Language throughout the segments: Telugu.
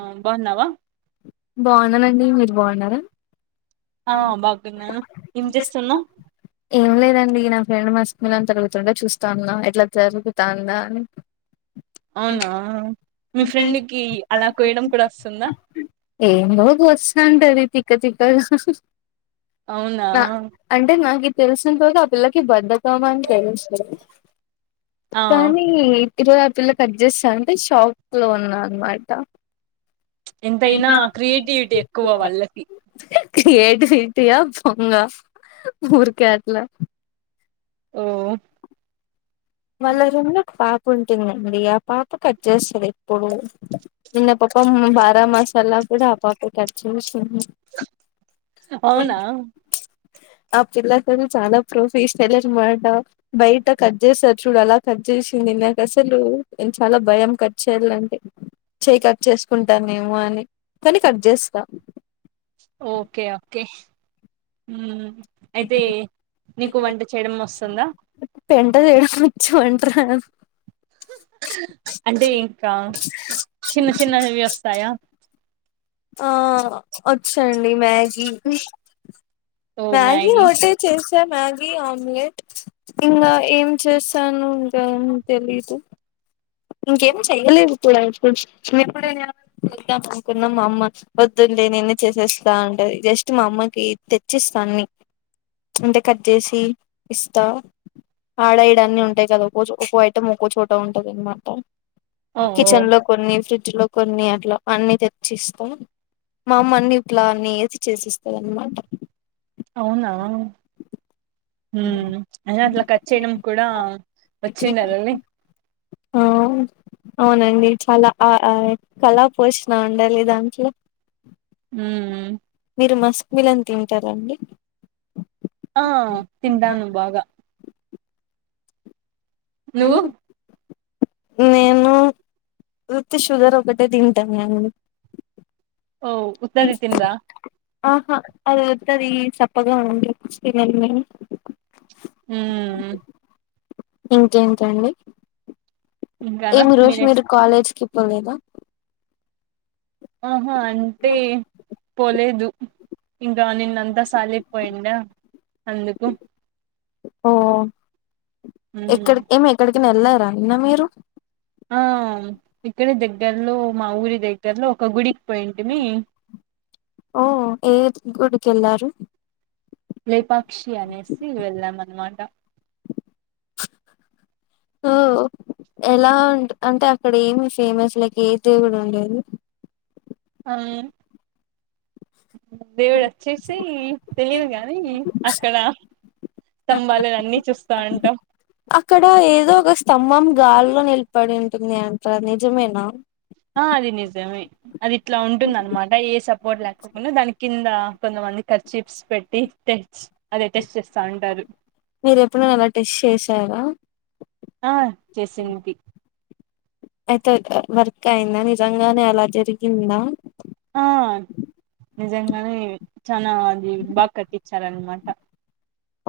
ఆ బాగున్నావా. బాగున్నానండి మీరు బాగున్నారా అం ఏం చేస్తున్నావ్ ఏం లేదండి నాకు రెండు మస్మిలాని తరుగుతుండే చూస్తా ఉన్న ఎట్లా జరుగుతుందా అని అవునా అ మీ ఫ్రెండ్ కి అలా కోయడం కూడా వస్తుందా అంటే తిక్క తిక్క అవునా నా అంటే నా తెలుస్త ఆ పిల్లకి బద్దకం అని తెలుసు. ఆ కానీ ఇరవై ఆరు పిల్లలు కట్ చేస్తాను అంటే షాక్. లో ఉన్న అనమాట ఎంతైనా క్రియేటివిటీ ఎక్కువ వాళ్ళకి ఏంటి [unintelligible] [unintelligible] ఊరికే అట్లా ఓ వాళ్ల రూమ్ లో పాప ఉంటుంది అండి ఆ పాప కట్ చేస్తాది ఎప్పుడు నిన్న పప్పం బారా మసాలా కూడా ఆ పాప కట్ చేసింది. అవునా ఆ పిల్లతో చాలా ప్రోఫ్ ఈ స్టైల్ అనమాట బయట కట్ చేస్తాది చూడు అలా కట్ చేసింది నాకు అసలు నేను చాలా భయం కట్ చేయాలంటే చేయి కట్ చేసుకుంటానేమో అని కానీ కట్ చేస్తా ఓకే ఓకే ఉమ్ అయితే నీకు వంట చేయడం వస్తుందా పెంట్ట చేయడం వచ్చు వంట రాదు అంటే ఇంకా చిన్న చిన్న వస్తాయ ఆ వచ్చండి మ్యాగి మ్యాగీ ఒకటే చేసాన మ్యాగీ ఆమ్ లేట్ ఇంకా ఏం చేస్తాను ఇంకా తెలీదు ఇంకేం చెయ్యలే కూడా ఎప్పుడు చిన్నప్పుడు ద్దాం అనుకున్నా మా అమ్మ వొద్దున్నలేనిన్న చేసేస్తా ఉంటాది జస్ట్ మా అమ్మకి తెచ్చి ఇస్తా అన్ని అంటే కట్ చేసి ఇస్తా ఆడ ఈడఅన్ని ఉంటాయి కదా రోజు ఒక్కో ఐటం ఒక్కో చోట ఉంటాది అనమాట ఓ ఓ కిచెన్ లో కొన్ని ఫ్రిడ్జ్ ఇట్లా కొన్ని అట్లా అన్ని తెచ్చి ఇస్తా మా అమ్మ అన్ని ఇట్లా అని ఏసి చేసి ఇస్తది అన్నమాట అవునా. హ్మ్ అయినా అట్లా కట్ చేయడం కూడా వచ్చి ఉండాలిలే. ఆ. అవునండి చాలా ఆ కళా పోషణా ఉండాలి దాంట్లో. హ్మ్. మీరు మస్క్ మిలన్ తింటారండి. ఆ తింటాను బాగా. నువ్వు. నేను. ఉత్తి షుగర్ ఒకటే తింటాను అండి ఓ ఉత్తది తిన్రా ఆహా అది అత్తది సప్ ప్పగాడి తన్న హ ఇంకేంటండి ఇంకానా ఏమి రోజు మీరే మీరు కాలేజ్కిి బేదా ఆహా అంటే పోలేదు ఇం నిన్న అంతా సాలయిపోయిడా అందుకు ఓ మ్మ్ ఎక్కడి ఏమి ఎక్కడికినా వెళ్లారా అన్న మీరు ఆ ఇక్కడి దగ్గర్లో మా ఊరి దగ్గర్లో ఒక గుడికి పోయింటి మీ ఓ ఏ గుడికి వెళ్లారు లేపాక్షి అనేసి వెళ్దాం అనమాట ఆ ఎలా ఉ అంటే అక్కడ మి ఫేమస్ క ఏ దేవుడు ఉండేది ఆ దేవుడు వచ్చేసి ఏ తెలియదు గానీ అక్కడ సంంభాలిని అన్నిీ చూస్తా అంటా అక్కడ ఏదో ఒక స్తంభం గాలిలో నిలబడి ఉంటుంది అంట నిజమేనా ఆ అది నిజమే అది ఇట్లా ఉంటుంద అనమాట ఏ సపోర్ట్ లేక్కకుండా దాని కింద కొంతమంది ఇ చిప్స్ పెట్టి తె మీరు ఎప్పుడుైనా ఎలా టెస్ట్ చేశారా ఆ చేసింది అయితే వర్క్ అయిందా నిజంగానే అలా జరిగిందా ఆ నిజంగానే చనా అది బాగా కట్టిచ్చార అనమాట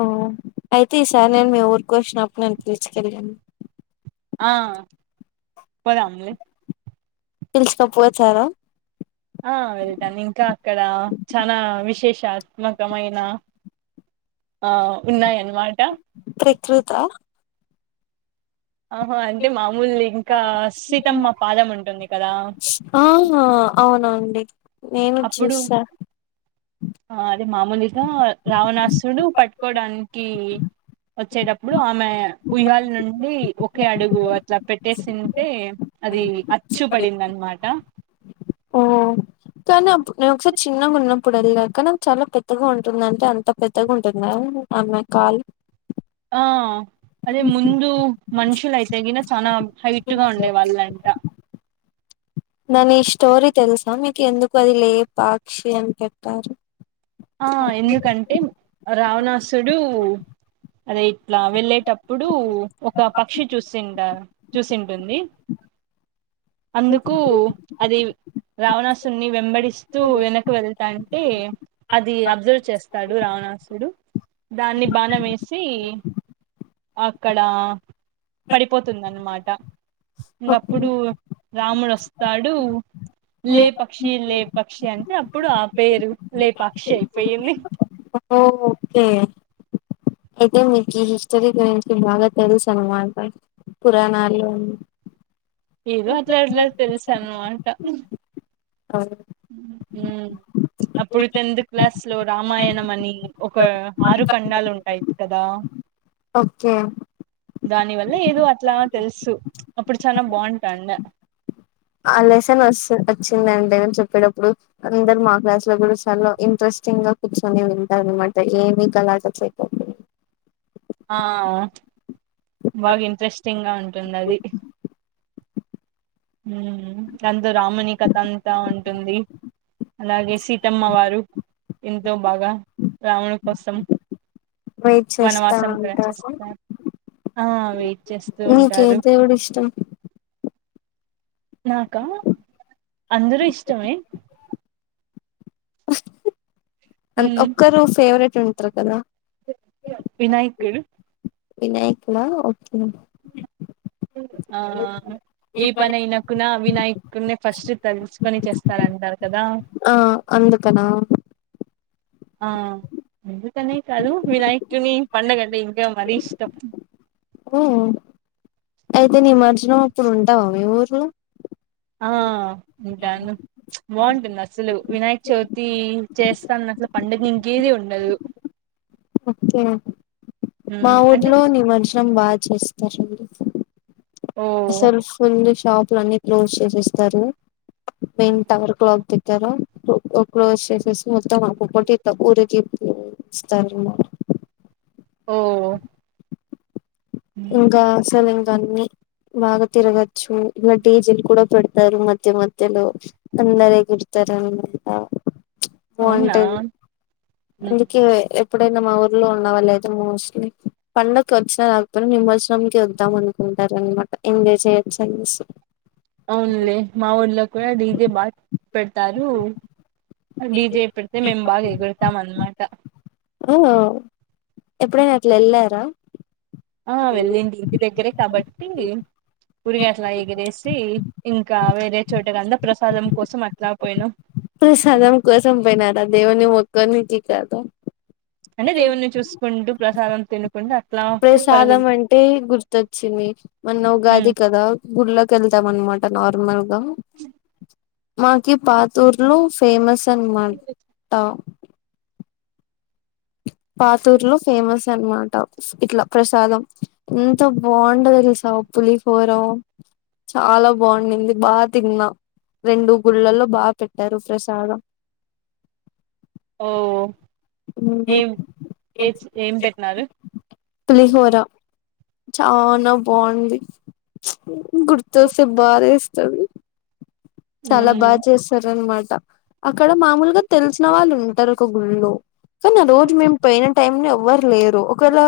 ఓ అయితే ఈసారి నేను మీ ఊరికి వచ్చినప్పుడు నేను పిర్సుకెళ్ళాను ఆ పోదాము పిలుసుకపో వచ్చార ఆ వెళ్తాను ఇంకా అక్కడ చనా విశేషాత్మకమైన ఆ ఉన్నాయన్నమాట ప్రకృత ఆహా అంటే మామూలు ఇంకా సీతమ్మ పాదం ఉంటుంది కదా ఆహా అవును నేను అప్పుడు చూస్తా ఆ అదే మామూలుగా రావణాసుడు పట్టుకోడానికి వచ్చేటప్పుడు ఆమె ఉయ్యాల నుండి ఒకే అడుగు అట్లా పెట్టేసింటే అది అచ్చు పడింది అనమాట ఓ కనీప్పు న ఒకసారి చిన్నగున్నా ఇప్పుడు వెళ్ళాక చాలా పెద్దగా ఉంటుంది అంటే అంత పెద్దగా ఉంటుంది అమ్మాయి కాలు ఆ అదే ముందు మనుషులయితే గిన చనా హైట్ గా ఉండే వాళ్ళంట నని ఈ స్టోరీ తెలుసా మీకు ఎందుకు అది లే పాక్షి అని పెట్టారు ఆ ఎందుకంటే రావణాసుడు అదే ఇట్లా వెళ్ళేటప్పుడు ఒక పక్షి చూసిండ చూసింటుంది అందుకు అది రావణాసురు ని వెంబడిస్తూ వెనక వెళ్తాంటే అది అబ్జర్వ్ చేస్తాడు రావణాసు దాన్ని బాణమేసి అక్కడ పడిపోతుందన్నమాట ఇంకప్పుడు రాముడు వస్తాడు. లే పక్షి లే పక్షి అంటే అప్పుడు ఆ పేరు లేపాక్షి అయిపోయింది ఓ ఓకే అయితే మీకు ఈ హిస్టరీ గురించి బాగా తెలుసు అనుమాట పురాణాలు ఏదో అట్లా అట్లా తెలుసానుమాట అవు ఉం అప్పుడు టెన్త్ క్లాస్ లో రామాయణం అని ఒక ఆరు ఖండాలు ఉంటాయి కదా ఓకే దాని వల్ల ఏదో అట్లా తెలుసు అప్పుడు చాలా బాగుంటాడ అ లెసన్ వస వచ్చి దంటే అని చెప్పేటప్పుడు అందరు మా క్లాస్ లో కూడా చాలా ఇంట్రెస్టింగ్ గా కూర్చొని వింటారు. అ ఏమి గలాటా చేయము ఆ బాగా ఇంట్రెస్టింగ్ గా ఉంటుంది అది ఉ దంతో రామణ కథ అంతా ఉంటుంది అలాగే సీతమ్మ వారు ఎంతో బాగా రాముని కోసం వెయిట్ చేస్తా వనవాసం కూడా ఉంటారు చేస్తారు. ఆ వెయిట్ చేస్తూ మీకు ఏ ఉంటారు. దేవుడు ఇష్టం నాకా అందరూ ఇష్టమే అ ఉమ్ ఒక్కరు ఫేవరెట్ ఉంటారు కదా వినాయకుడు వినాయక్లా ఓకే ఆ ఈ పని ఇనాకునా వినయక్ కునే ఫస్ట్ తలుసుకొని చేస్తారంటారు కదా ఆ అందుకనా ఆ ఎందుకనే కాదు వినాయకుడిని పండగంటే ఇంకా మరీ ఇష్టం ఉమ్ అయితే నిమజ్జనం అప్పుడు ఉంటావా మీ ఊర్లో ఆ ఉంటాను బాగుంటుంది అసలు వినాయక చవితి చేస్తాను అసలు పండుగ ఇంకేది ఉండదు. ఒకే మా మ్మ్ అంటే ఊర్లో నిమజ్జనం బదు చేస్తార్ ఓ సెల్ ఫోన్లు షాపులు అన్ని క్లోజ్ చేసేస్తారు. మెయిన్ టవర్ క్లాక్ దగ్గర క్లోజ్ చేసేసి మొత్తం ఒకప్పటి తక్కువరిజ స్ ఓ ఇంకా సలింగాన్ని బాగా తిరగచ్చు ఇలా డీజే లు కూడా పెడతారు మధ్య మధ్యలో అందరే గుర్తార అంతంతా అవునా బాగుంటది అందుకే ఎప్పుడైనా మా ఊర్లో ఉన్నవాళ్ళ లేదు మోస్ట్లీ పండడుకి వచ్చినా ఇప్పుడు నిమజ్జనంకి వద్దాం అనుకుంటార అనమాట ఎంజాయ్ చేయ్యచ్చు అనేసి అవునులే మా ఊళ్ళలో కూడా డీజే బాగా పెడతారు డీజే పెడితే మేము బాగా ఎగురతాం అనమాట ఆ ఎప్పుడైనాట్లా ఎళ్ళారా ఆ వెళ్ళిండి ఇంటి దగ్గరే కాబట్టి గురిగి అట్లా ఎగిరేసి ఇంకా వేరే చోట అంతా ప్రసాదం కోసం అట్లా పోయినం ప్రసాదం కోసం పైనార దేవుని మొక్కొనికి కాద అంటె దేవుణ్ని చూస్కుంటూ ప్రసాదం తిను ప్రసాదం అంటే గుర్తొచ్చింది మొన్న ఉమ్ ఉగాది కదా గుళ్లోకి ఎళ్తాం అన్నమాట నార్మల్గ మాకి పాతూర్లో ఫేమస్ అన్మా ట పాతూర్లో ఫేమస్ అన్మాట ఇట్లా ప్రసాదం ఎంతొ బాంటది తెసా పులిఫోరం చాలా బాండింది బా తిన్న రెండు గుళ్ళలో బా పెట్టారు ఫ్రసాదం ఓ ఏం ఏచ్ ఏం పెట్టినారు పులిహోర చానా బాంది గుర్తొస్తే బాదేస్తుంది చాలా బా ఉమ్ చేసార అన్మాట అక్కడ మామూల్గా తెల్సిన వాళ్ళు ఉంటరు ఒక గుళ్ళో కానా రోజు మేమ్ పోయ్న టైం ని ఎవ్వరు లేరు ఒకళ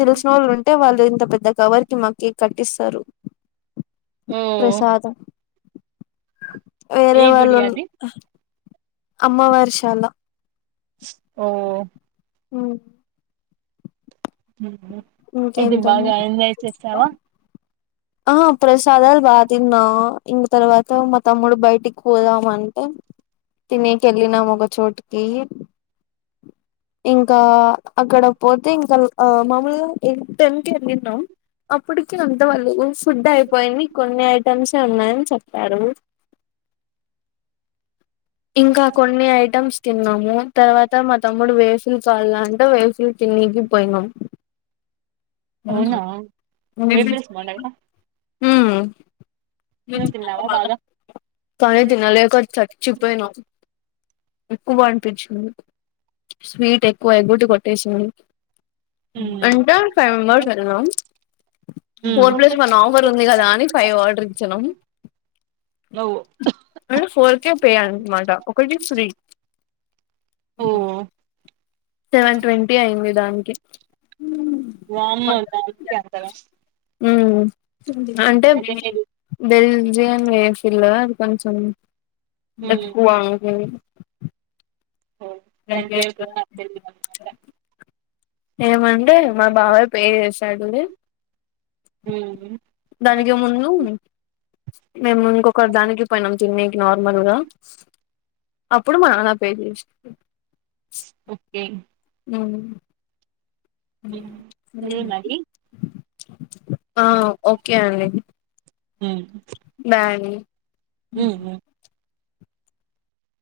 తెల్సిన వాళ్ళు ఉంటే వాళ్ళు ఇంత పెద్ద కవర్ మకీ కట్టిస్సరు ఓ ప్రసాదం ఏ వేరే వాళ్ళు గుడి ఉం అది అమ్మవారిశాల ఓ ఉ ఎది ఇంకేంటండి బాగా ఎంజాయ్ చేసావ ఆ ప్రసాదాల్ బా తిన్నా ఇంక తర్వాత మా తమ్ముడు బయటికి పోదాంటే తినేకి ఎల్లినాం ఒక చోట్కి ఇంకా అక్కడ పోతే ఇంకా ల్ మమూల్గ ఇ టన్కి ఏళ్ళినం అప్పట్కి అంత వాళ్ళు ఫుడ్ ఐపోయింది కొన్ని ఐటమ్సే ఉన్నాయని చెప్పారు ఇంక కొన్ని ఐటమ్స్ తిన్నాం తర్వాత మా తమ్ముడు వేఫిల్ కాల అంటే వేఫిల్ తినికి పోయ్నం అహా అవునా వెఫిల్స్ వేఫల్స్ బాగుండాయా ఊమ్ నువ్వు తిన్నావా బాగా కానీ తినలేక చచ్చి పోయినం ఎక్కువ అనిపించింది స్వీట్ ఎక్కువ ఎగటి కొట్టేసింది ఉమ్ అంటె ఫైవ్ మెంబర్స్ వెల్లినం ఉమ్ ఫోర్ ప్లస్ వన్ ఆఫర్ ఉంది గదా అని ఫైవ్ ఆర్డర్ ఇచ్చాం ఓ అంటే ఫోర్కే పే అన్నమాట ఒకటి ఫ్రీ ఓ సెవన్ ట్వంటీ ఐంది దాన్కి వామ్మో దానీకే అంతన ఉమ్ గ వెఫిల్లు అది కొంచం ఎక్కువా ని ప ఏమంటె మా బావె పే చేసాడు ఉమ్ దానికి ముందు మేము ఇంకొక దానికి పోయ్నం తిన్నికి నార్మల్గా అప్పుడు మా న పే జేసి ఒకే ఉమ్ సరే సరేనండి మరీ ఆ ఒక్కె అండి ఉహ్ బ్యన్ ఉహు